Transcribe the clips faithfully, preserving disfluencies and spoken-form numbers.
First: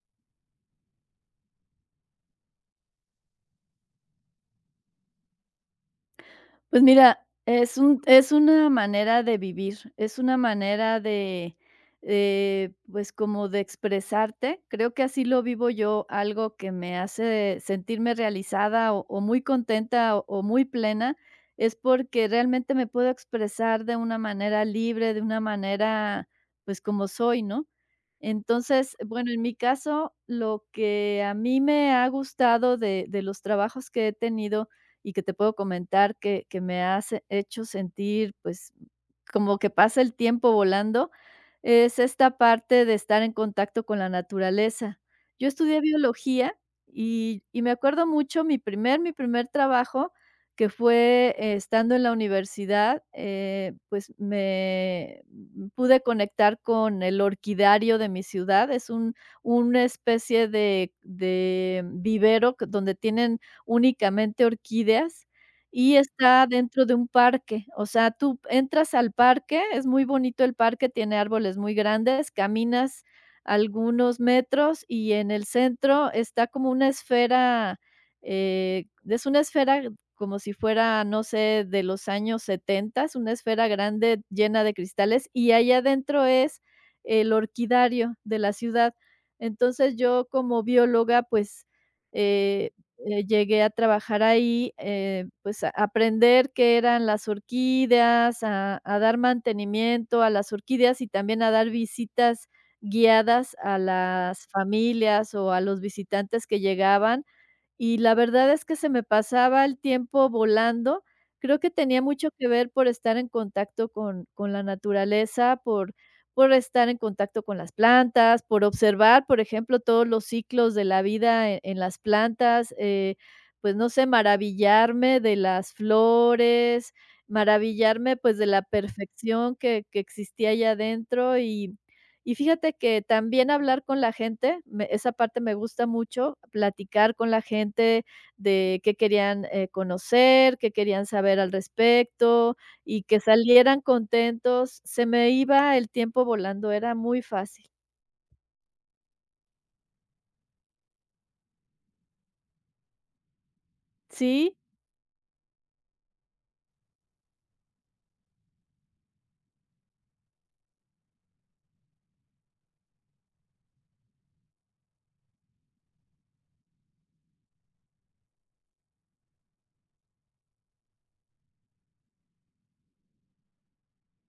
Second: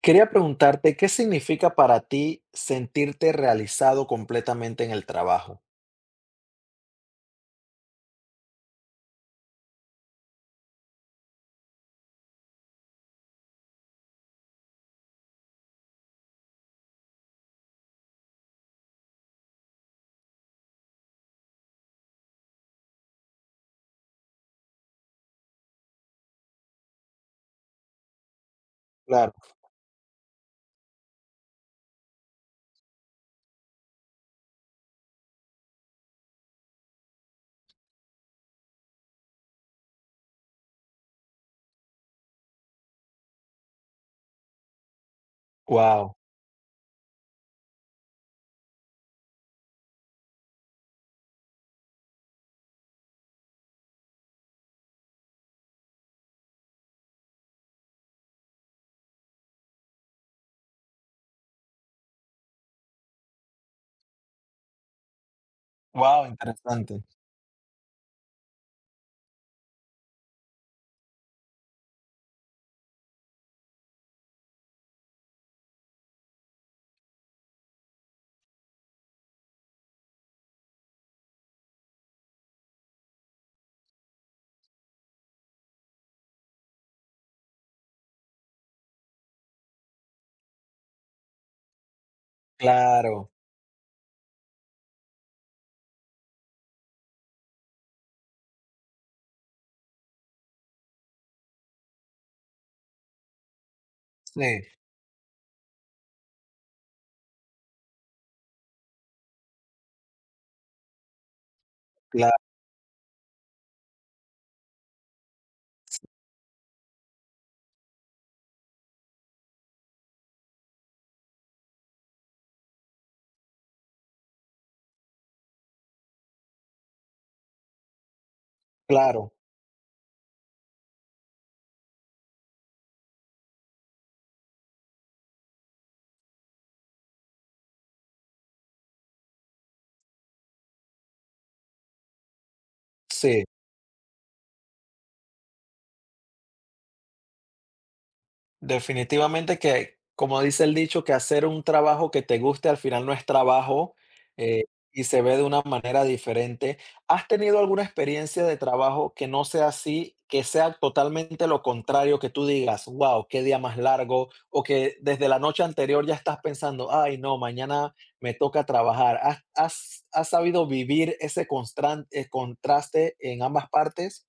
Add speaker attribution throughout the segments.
Speaker 1: Quería preguntarte, ¿qué significa para ti sentirte realizado completamente en el trabajo?
Speaker 2: Pues mira, es un es una manera de vivir, es una manera de, eh, pues, como de expresarte. Creo que así lo vivo yo, algo que me hace sentirme realizada o o muy contenta o o muy plena, es porque realmente me puedo expresar de una manera libre, de una manera, pues, como soy, ¿no? Entonces,
Speaker 1: Claro.
Speaker 2: bueno, en mi caso, lo que a mí me ha gustado de de los trabajos que he tenido y que te puedo comentar que que me has hecho sentir, pues, como que pasa el tiempo volando es esta parte de estar en contacto con la naturaleza. Yo estudié
Speaker 1: Wow.
Speaker 2: biología y y me acuerdo mucho mi primer mi primer trabajo, que fue eh, estando en la universidad, eh, pues me m- pude conectar con el orquidario de mi ciudad. Es un una especie de de vivero que- donde tienen únicamente orquídeas y
Speaker 1: Wow,
Speaker 2: está dentro de
Speaker 1: interesante.
Speaker 2: un parque. O sea, tú entras al parque, es muy bonito el parque, tiene árboles muy grandes, caminas algunos metros y en el centro está como una esfera, eh, es una esfera como si fuera, no sé, de los años setenta, una esfera grande llena de cristales y allá adentro es el orquidario de la ciudad. Entonces yo como bióloga, pues, eh, eh,
Speaker 1: Claro,
Speaker 2: llegué a trabajar ahí, eh, pues, a aprender qué eran las orquídeas, a a dar mantenimiento a las orquídeas y también a dar visitas guiadas a
Speaker 1: sí,
Speaker 2: las familias o a los visitantes que llegaban, y la verdad es que se me pasaba el tiempo volando. Creo que tenía mucho
Speaker 1: cla-
Speaker 2: que ver por estar en contacto con con la naturaleza, por por estar en contacto con las plantas, por observar, por ejemplo, todos los ciclos de la vida en en las plantas, eh, pues, no sé, maravillarme de las flores, maravillarme, pues, de la
Speaker 1: claro,
Speaker 2: perfección que que existía allá adentro y y fíjate que también hablar con la gente, me esa parte me gusta mucho, platicar con la gente de qué querían, eh, conocer, qué querían saber al respecto y que
Speaker 1: sí.
Speaker 2: salieran contentos. Se me iba el tiempo volando, era muy fácil.
Speaker 1: Definitivamente que, como dice el dicho, que hacer un trabajo que te guste al final no es trabajo,
Speaker 2: Sí.
Speaker 1: eh, y se ve de una manera diferente. ¿Has tenido alguna experiencia de trabajo que no sea así, que sea totalmente lo contrario, que tú digas, wow, qué día más largo, o que desde la noche anterior ya estás pensando, ay, no, mañana me toca trabajar? ¿Has, has- has sabido vivir ese constran- eh, contraste en ambas partes?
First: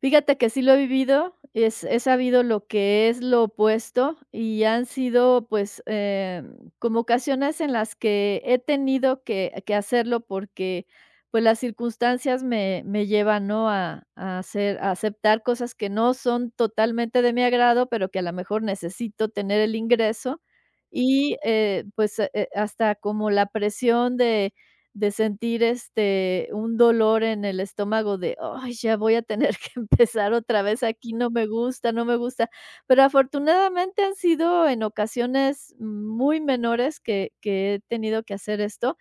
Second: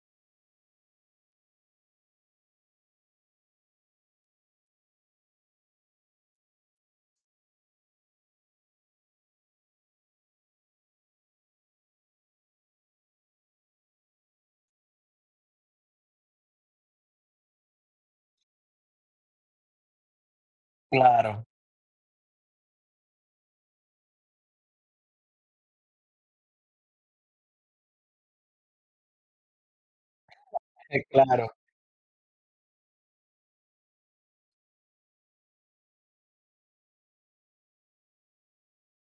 Speaker 2: Fíjate que sí lo he vivido, es he sabido lo que es lo opuesto y han sido, pues, em, como ocasiones en las que he tenido que que hacerlo porque, pues, las circunstancias me me llevan, ¿no?, a a hacer a aceptar cosas que no son totalmente de mi agrado, pero que a lo mejor necesito tener el ingreso y,
Speaker 1: Claro.
Speaker 2: eh, pues, eh, eh, hasta como la presión de de sentir, este, un dolor en el estómago de: "Ay, ya voy a tener que empezar otra vez
Speaker 1: eh,
Speaker 2: aquí, no
Speaker 1: claro,
Speaker 2: me gusta, no me gusta". Pero afortunadamente han sido en ocasiones muy menores que que he tenido que hacer esto.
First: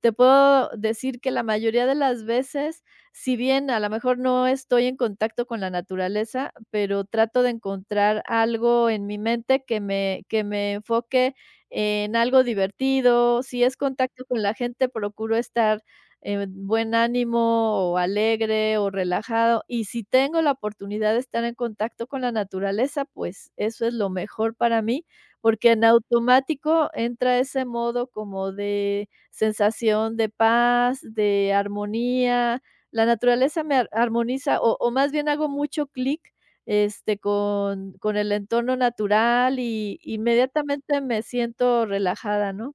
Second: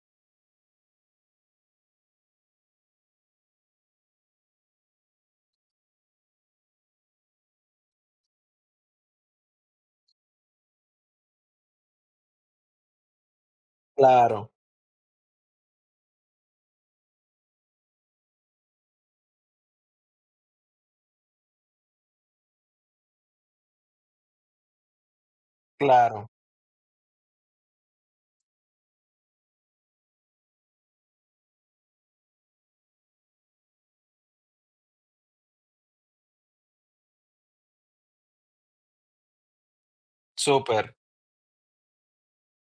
Speaker 2: Te puedo decir que la mayoría de las veces, si bien a lo mejor no estoy en contacto con la naturaleza, pero trato de encontrar algo en mi mente que me que me enfoque en algo divertido. Si es contacto con
Speaker 1: claro,
Speaker 2: la gente, procuro estar en buen ánimo o alegre o relajado. Y si tengo la oportunidad de estar en contacto con la naturaleza, pues eso es lo mejor para mí, porque en
Speaker 1: claro.
Speaker 2: automático entra ese modo como de sensación de paz, de armonía. La naturaleza me ar- armoniza o, o más bien hago mucho clic este, con con el entorno natural y
Speaker 1: Súper.
Speaker 2: inmediatamente me siento relajada, ¿no?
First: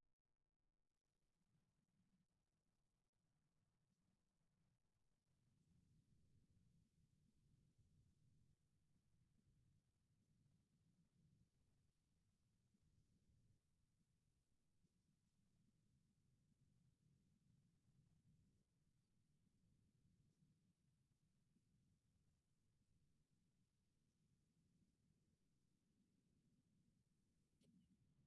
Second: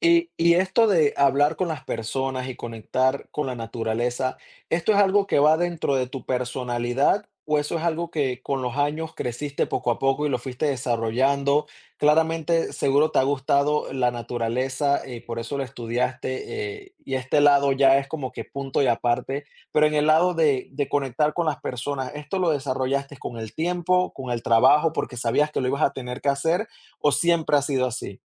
Speaker 1: Y, y esto de hablar con las personas y conectar con la naturaleza, ¿esto es algo que va dentro de tu personalidad o eso es algo que con los años creciste poco a poco y lo fuiste desarrollando? Claramente, seguro te ha gustado la naturaleza y por eso lo estudiaste, eh, y este lado ya es como que punto y aparte, pero en el lado de, de conectar con las personas, ¿esto lo desarrollaste con el tiempo, con el trabajo, porque sabías que lo ibas a tener que hacer o siempre ha sido así?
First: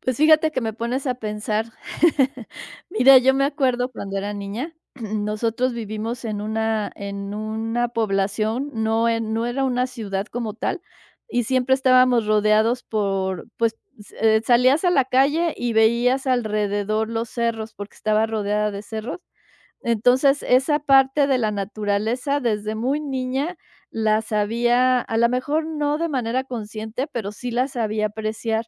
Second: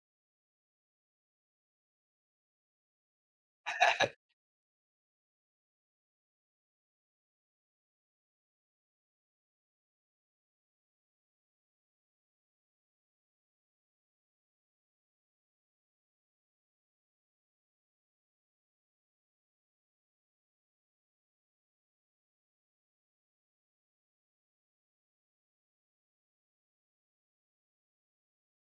Speaker 2: Pues fíjate que me pones a pensar. Mira, yo me acuerdo cuando era niña, nosotros vivimos en una en una población, no en no era una ciudad como tal, y siempre estábamos rodeados por, pues, s eh, salías a la calle y veías alrededor los cerros, porque estaba rodeada de cerros. Entonces, esa parte de la naturaleza desde muy niña la sabía, a lo mejor no de manera consciente, pero sí la sabía apreciar.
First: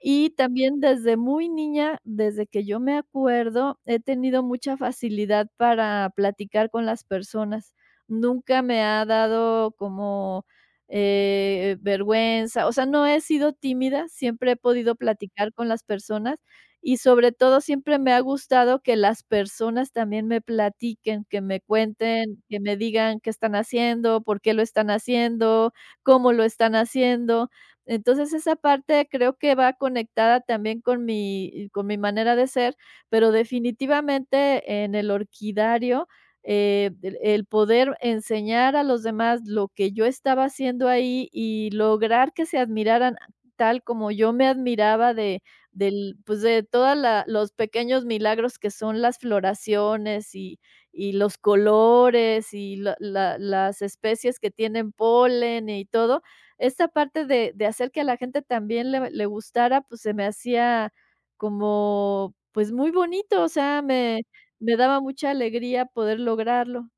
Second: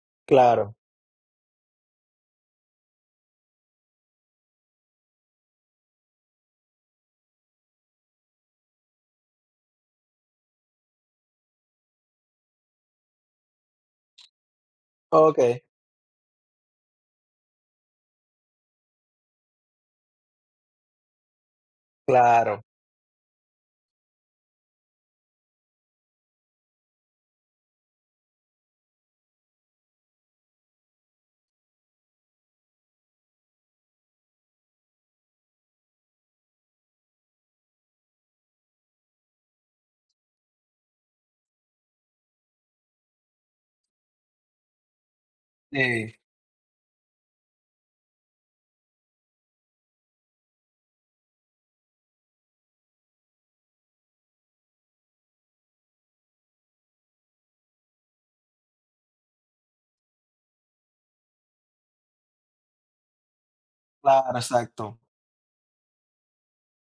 Speaker 2: Y
Speaker 1: Claro.
Speaker 2: también desde muy niña, desde que yo me acuerdo, he tenido mucha facilidad para platicar con las personas. Nunca me ha dado como eh, vergüenza, o sea, no he sido tímida, siempre he podido
Speaker 1: Ok.
Speaker 2: platicar con las personas y sobre todo, siempre me ha gustado que las personas también me platiquen, que me cuenten, que
Speaker 1: Claro,
Speaker 2: me digan qué están haciendo, por qué lo están haciendo, cómo lo están haciendo. Entonces, esa parte creo que va conectada también con mi con mi manera de ser, pero definitivamente en el orquidario, eh, el el poder enseñar a los demás lo que yo estaba haciendo ahí y lograr que se admiraran tal como yo me admiraba de
Speaker 1: sí,
Speaker 2: del pues, de toda los pequeños milagros que son las floraciones y y los colores y la la las especies que tienen polen y todo. Esta parte de de hacer que a la gente también le le gustara, pues, se me hacía como, pues, muy bonito, o sea, me
Speaker 1: claro,
Speaker 2: me
Speaker 1: exacto.
Speaker 2: daba mucha alegría poder lograrlo.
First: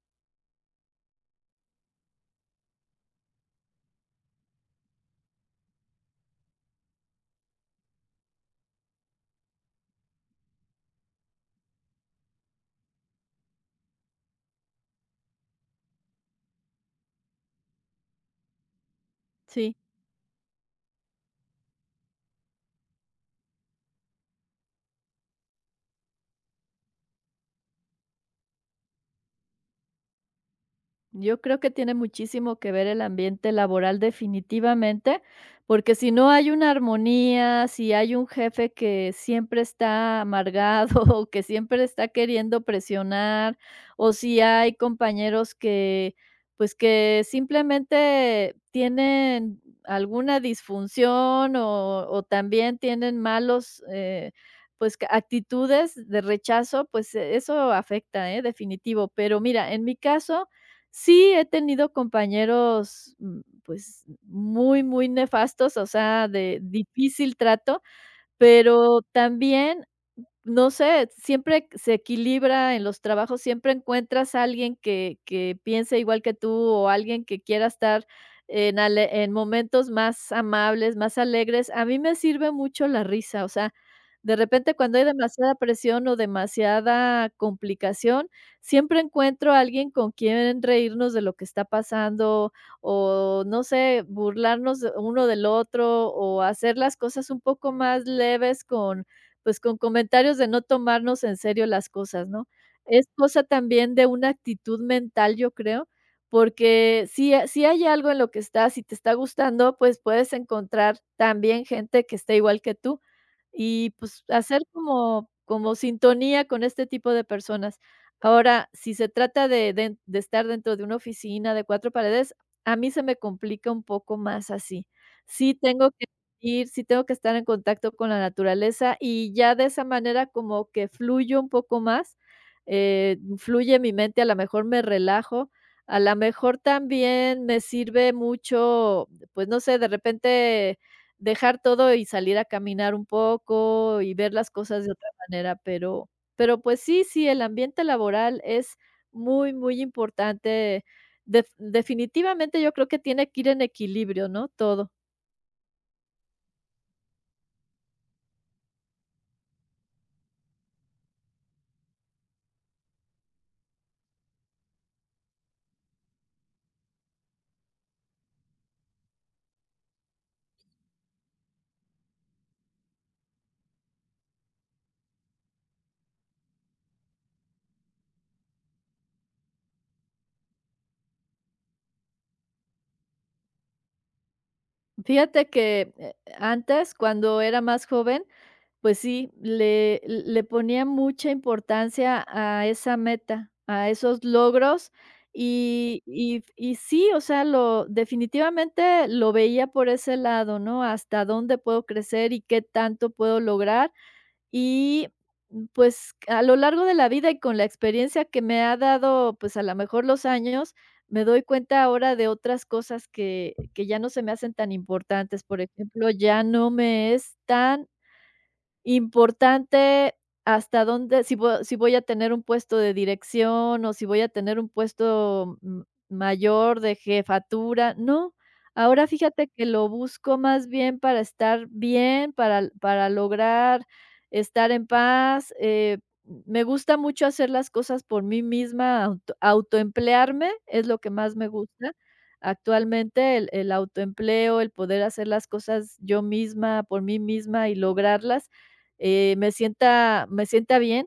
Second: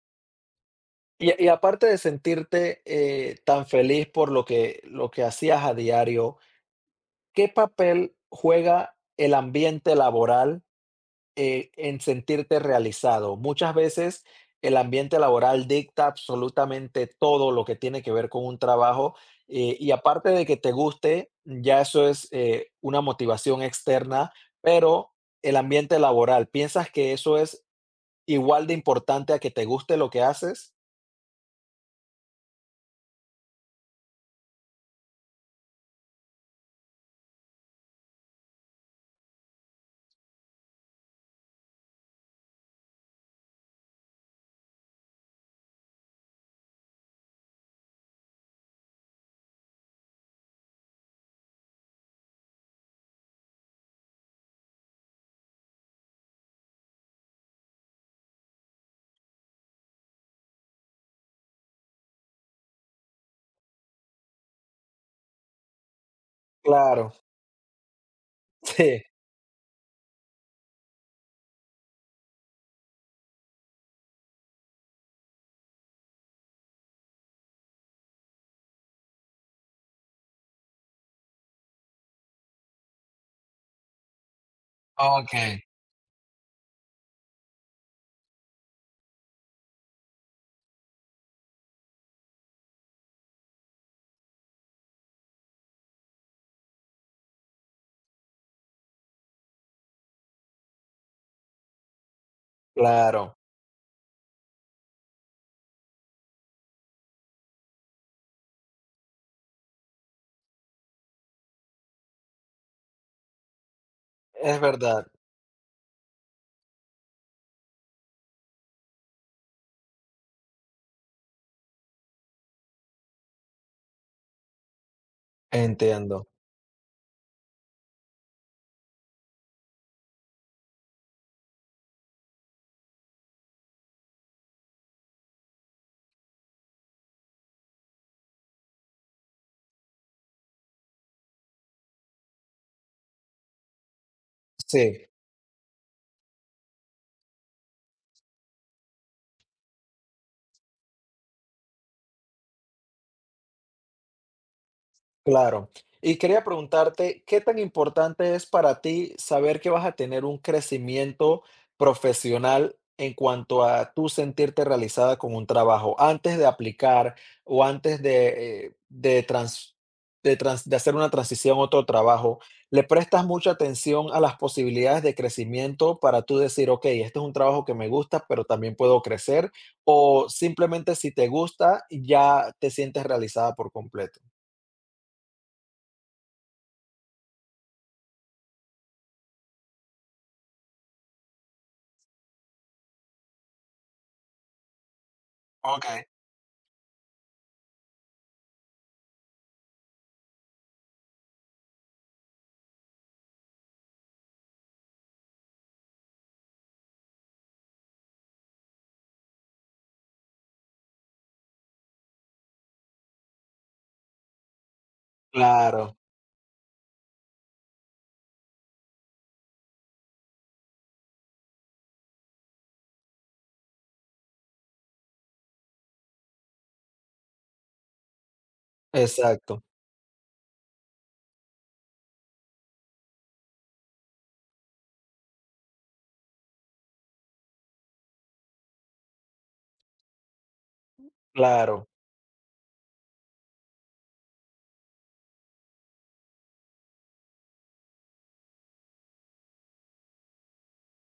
Speaker 1: Y y aparte de sentirte, eh, tan feliz por lo que lo que hacías a diario, ¿qué papel juega el ambiente laboral, eh, en sentirte realizado? Muchas veces el ambiente laboral dicta absolutamente todo lo que tiene que ver con un trabajo,
Speaker 2: Sí.
Speaker 1: eh, y aparte de que te guste, ya eso es, eh, una motivación externa, pero el ambiente laboral, ¿piensas que eso es igual de importante a que te guste lo que haces?
Speaker 2: Yo creo que tiene muchísimo que ver el ambiente laboral definitivamente, porque si no hay una armonía, si hay un jefe que siempre está amargado o que siempre está queriendo presionar, o si hay compañeros que, pues que simplemente tienen alguna disfunción o, o también tienen malos, eh, pues que- actitudes de rechazo, pues eh, eso afecta, ¿eh? Definitivo. Pero mira, en mi caso. Sí, he tenido compañeros, mm, pues, muy, muy nefastos, o sea, de
Speaker 1: Claro,
Speaker 2: difícil trato, pero
Speaker 1: sí.
Speaker 2: también no sé, siempre se equilibra en los trabajos, siempre encuentras a alguien que que piense igual que tú o alguien que quiera estar en ale en momentos más amables, más alegres. A mí me sirve mucho la risa, o sea, de repente, cuando hay demasiada
Speaker 1: Okey.
Speaker 2: presión o demasiada complicación, siempre encuentro a alguien con quien reírnos de lo que está pasando o, no sé, burlarnos de- uno del otro o hacer las cosas un poco más leves con pues, con comentarios de no tomarnos en serio las cosas, ¿no? Es
Speaker 1: Claro,
Speaker 2: cosa también de una actitud mental, yo creo, porque si ha si hay algo en lo que estás y te está gustando, pues, puedes encontrar también gente que esté igual que tú y, pues,
Speaker 1: es
Speaker 2: hacer
Speaker 1: verdad,
Speaker 2: como como sintonía con este tipo de personas. Ahora, si se trata de de de estar dentro de una oficina de cuatro paredes, a mí se me complica un poco más así. Sí tengo que
Speaker 1: entiendo.
Speaker 2: Ir, sí tengo que estar en contacto con la naturaleza y ya de esa manera como que fluyo un poco más, eh, fluye mi mente, a la mejor me relajo, a la mejor también me sirve mucho, pues, no sé, de repente dejar todo y salir a caminar un poco y ver las cosas de
Speaker 1: Sí.
Speaker 2: otra manera, pero pero, pues, sí, sí, el ambiente laboral es muy, muy importante. Def definitivamente yo creo que tiene que ir en equilibrio, ¿no? Todo.
Speaker 1: Claro. Y quería preguntarte, ¿qué tan importante es para ti saber que vas a tener un crecimiento profesional en cuanto a tú sentirte realizada con un trabajo? Antes de aplicar o antes de, eh, de, trans- de, trans- de hacer una transición a otro trabajo, ¿le prestas mucha atención a las posibilidades de crecimiento para tú decir, ok, este es un trabajo que me gusta, pero también puedo crecer? ¿O simplemente si te gusta, ya te sientes realizada por completo?
Speaker 2: Fíjate que, eh, antes, cuando era más joven, pues sí, le le ponía mucha importancia a esa meta, a esos logros, y y y sí, o sea, lo definitivamente lo veía por ese lado, ¿no? Hasta dónde puedo crecer y qué tanto puedo lograr, y, mm, pues, a lo largo de la vida y con la experiencia que me ha dado, pues, a lo mejor los años, me doy cuenta ahora de otras cosas que que ya no se me hacen tan importantes. Por
Speaker 1: Claro,
Speaker 2: ejemplo, ya no me es tan importante hasta dónde, si vo si voy a tener un puesto de dirección o si voy a tener un puesto m mayor de jefatura, no. Ahora fíjate
Speaker 1: exacto,
Speaker 2: que lo busco más bien para estar bien, para para lograr estar en paz, eh, me gusta mucho hacer las cosas por mí misma, auto autoemplearme, es lo que más me
Speaker 1: claro,
Speaker 2: gusta. Actualmente el el autoempleo, el poder hacer las cosas yo misma, por mí misma y lograrlas, eh, me sienta me sienta bien.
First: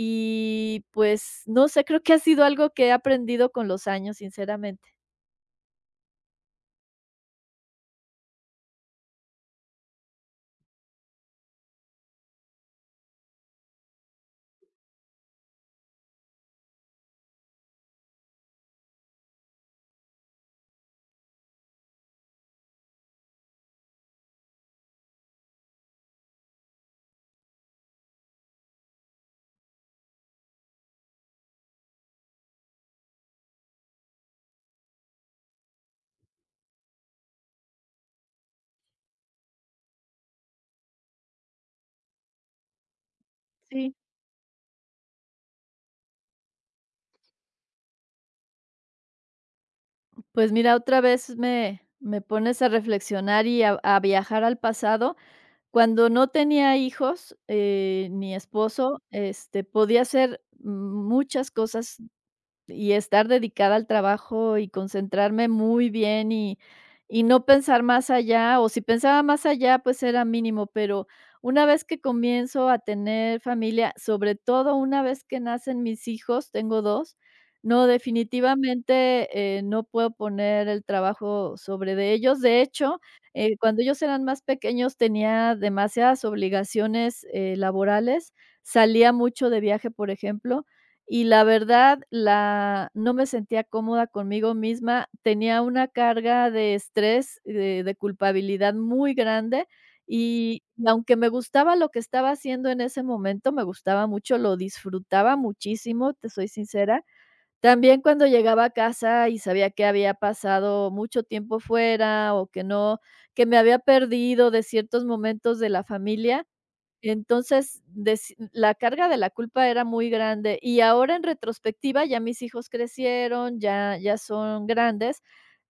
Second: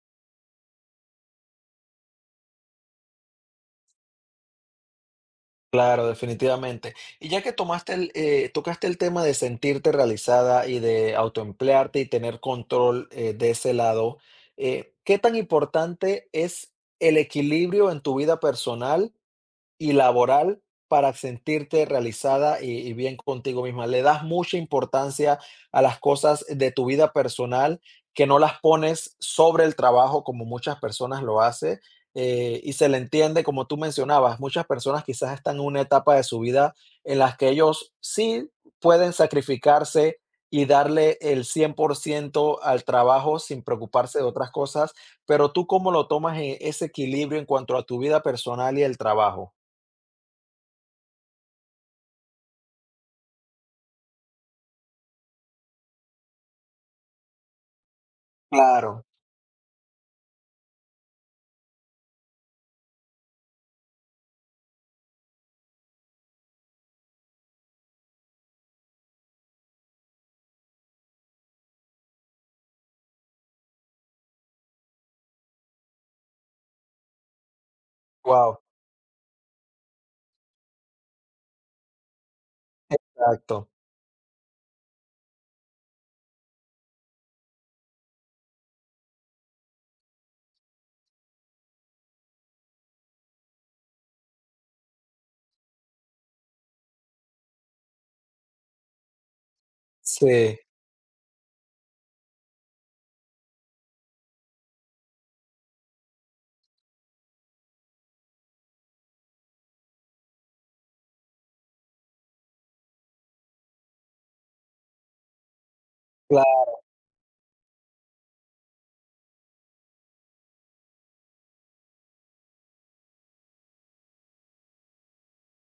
Speaker 2: Y, pues, no sé, creo que ha sido algo que he aprendido con los años, sinceramente.
Speaker 1: claro, definitivamente. Y ya que tomaste el, eh, tocaste el tema de sentirte realizada y de autoemplearte y tener control, eh, de ese lado, eh, ¿qué tan importante es el equilibrio en tu vida personal y laboral para sentirte realizada y y bien contigo misma? Le das mucha importancia a las cosas de tu vida personal, que no las pones sobre el trabajo como muchas personas lo hacen, eh, y se le entiende, como tú mencionabas, muchas personas quizás están en una etapa de su vida en las que ellos sí pueden sacrificarse y darle el cien por ciento al trabajo sin
Speaker 2: Sí.
Speaker 1: preocuparse de otras cosas, pero, ¿tú cómo lo tomas, eh, ese equilibrio en cuanto a tu vida personal y el trabajo?
Speaker 2: Pues mira, otra vez me me pones a reflexionar y a a viajar al pasado. Cuando no tenía hijos, eh, ni esposo,
Speaker 1: Claro,
Speaker 2: este, podía hacer muchas cosas y estar dedicada al trabajo y concentrarme muy bien y y no pensar más allá, o si pensaba más allá, pues era mínimo, pero una vez que comienzo a tener familia, sobre todo una vez que nacen mis hijos, tengo dos. No,
Speaker 1: wow,
Speaker 2: definitivamente, eh, no puedo poner el trabajo sobre de ellos. De hecho, eh,
Speaker 1: exacto.
Speaker 2: cuando ellos eran más pequeños tenía demasiadas obligaciones, eh, laborales, salía mucho de viaje, por ejemplo, y la verdad, la no me sentía cómoda conmigo misma, tenía una carga de estrés, de de culpabilidad muy grande,
Speaker 1: Sí,
Speaker 2: y y aunque me gustaba lo que estaba haciendo en ese momento, me gustaba mucho, lo disfrutaba muchísimo, te soy sincera. También cuando llegaba a casa y sabía que había pasado mucho tiempo fuera o que no que me había perdido de ciertos momentos de la familia,
Speaker 1: claro,
Speaker 2: entonces, deci la carga de la culpa era muy grande, y ahora en retrospectiva, ya mis hijos crecieron, ya ya son grandes.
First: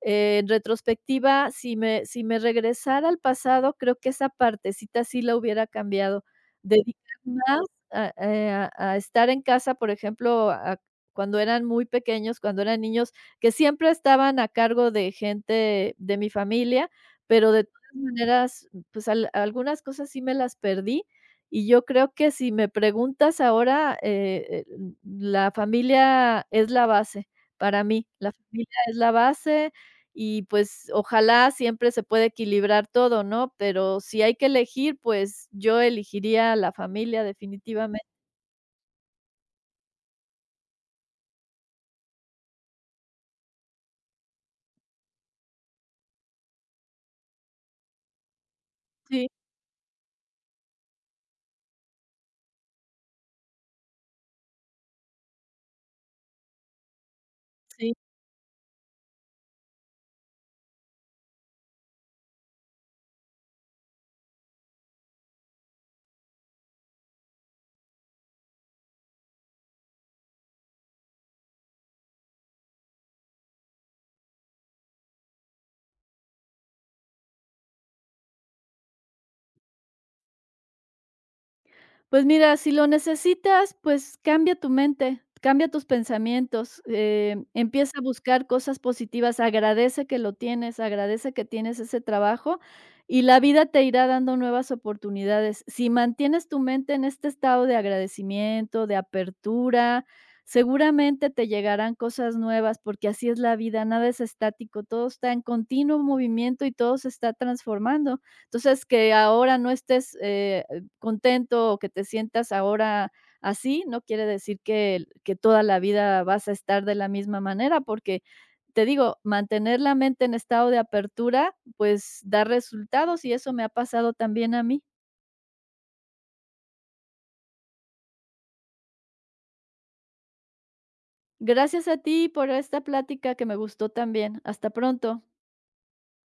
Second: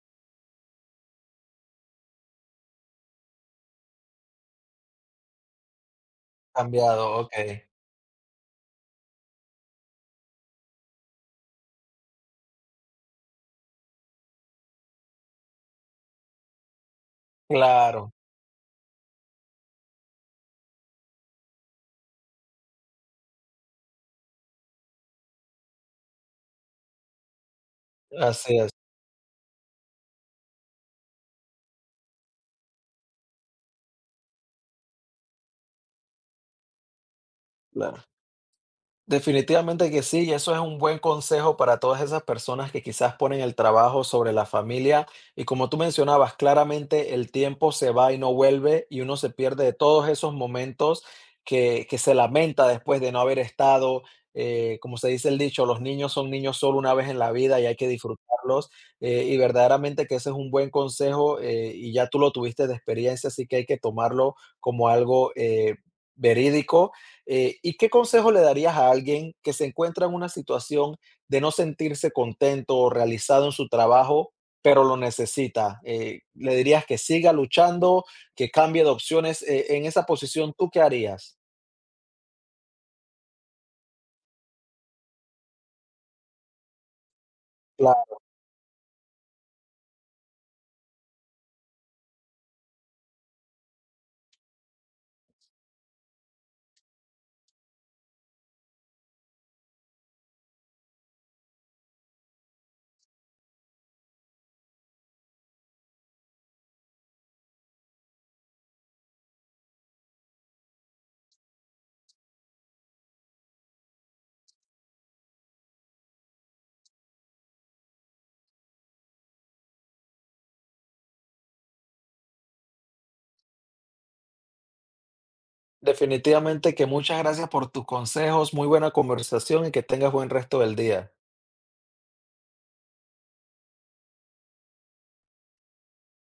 Speaker 2: Eh, En retrospectiva, si me si me regresara al pasado, creo que esa partecita sí la hubiera cambiado.
Speaker 1: cambiado,
Speaker 2: Dedicar más
Speaker 1: okey,
Speaker 2: a, eh, a a estar en casa, por ejemplo, a cuando eran muy pequeños, cuando eran niños, que siempre estaban a cargo de gente de mi familia, pero de todas
Speaker 1: claro,
Speaker 2: maneras, pues, al algunas cosas sí me las perdí, y yo creo que si me preguntas ahora, eh, eh, la familia es la base para mí, la
Speaker 1: así
Speaker 2: familia
Speaker 1: es,
Speaker 2: es la base y, pues, ojalá siempre se puede equilibrar todo, ¿no? Pero si hay que elegir, pues, yo elegiría la familia
Speaker 1: claro.
Speaker 2: definitivamente.
Speaker 1: Definitivamente que sí, y eso es un buen consejo para todas esas personas que quizás ponen el trabajo sobre la familia. Y como tú mencionabas, claramente el tiempo se va y no vuelve y uno
Speaker 2: Sí,
Speaker 1: se pierde de todos esos momentos que, que se lamenta después de no haber estado. Eh, como se dice el dicho, los niños son niños solo una vez en la vida y hay que
Speaker 2: sí.
Speaker 1: disfrutarlos. Eh, y verdaderamente que ese es un buen consejo, eh, y ya tú lo tuviste de experiencia, así que hay que tomarlo como algo, eh, verídico. eh, ¿y qué consejo le darías a alguien que se encuentra en una situación de no sentirse contento o realizado en su trabajo, pero lo necesita? Eh, ¿le dirías que siga luchando, que cambie de opciones? Eh, en esa posición, ¿tú qué harías?
Speaker 2: Pues mira, si lo necesitas, pues cambia tu mente, cambia tus pensamientos, eh, empieza a
Speaker 1: Claro,
Speaker 2: buscar cosas positivas, agradece que lo tienes, agradece que tienes ese trabajo y la vida te irá dando nuevas oportunidades. Si mantienes tu mente en este estado de agradecimiento, de apertura, seguramente te llegarán cosas nuevas porque así es la vida, nada es estático, todo está en continuo movimiento y todo se está transformando. Entonces, que ahora no estés eh, contento o que te sientas ahora así, no quiere decir que, que toda la vida vas a estar de la misma manera, porque te digo, mantener la mente en estado de apertura, pues da resultados y eso me ha pasado también a mí.
Speaker 1: definitivamente que muchas gracias por tus consejos, muy buena conversación y que tengas buen resto del día.
Speaker 2: Gracias a ti por esta plática que me gustó también. Hasta pronto.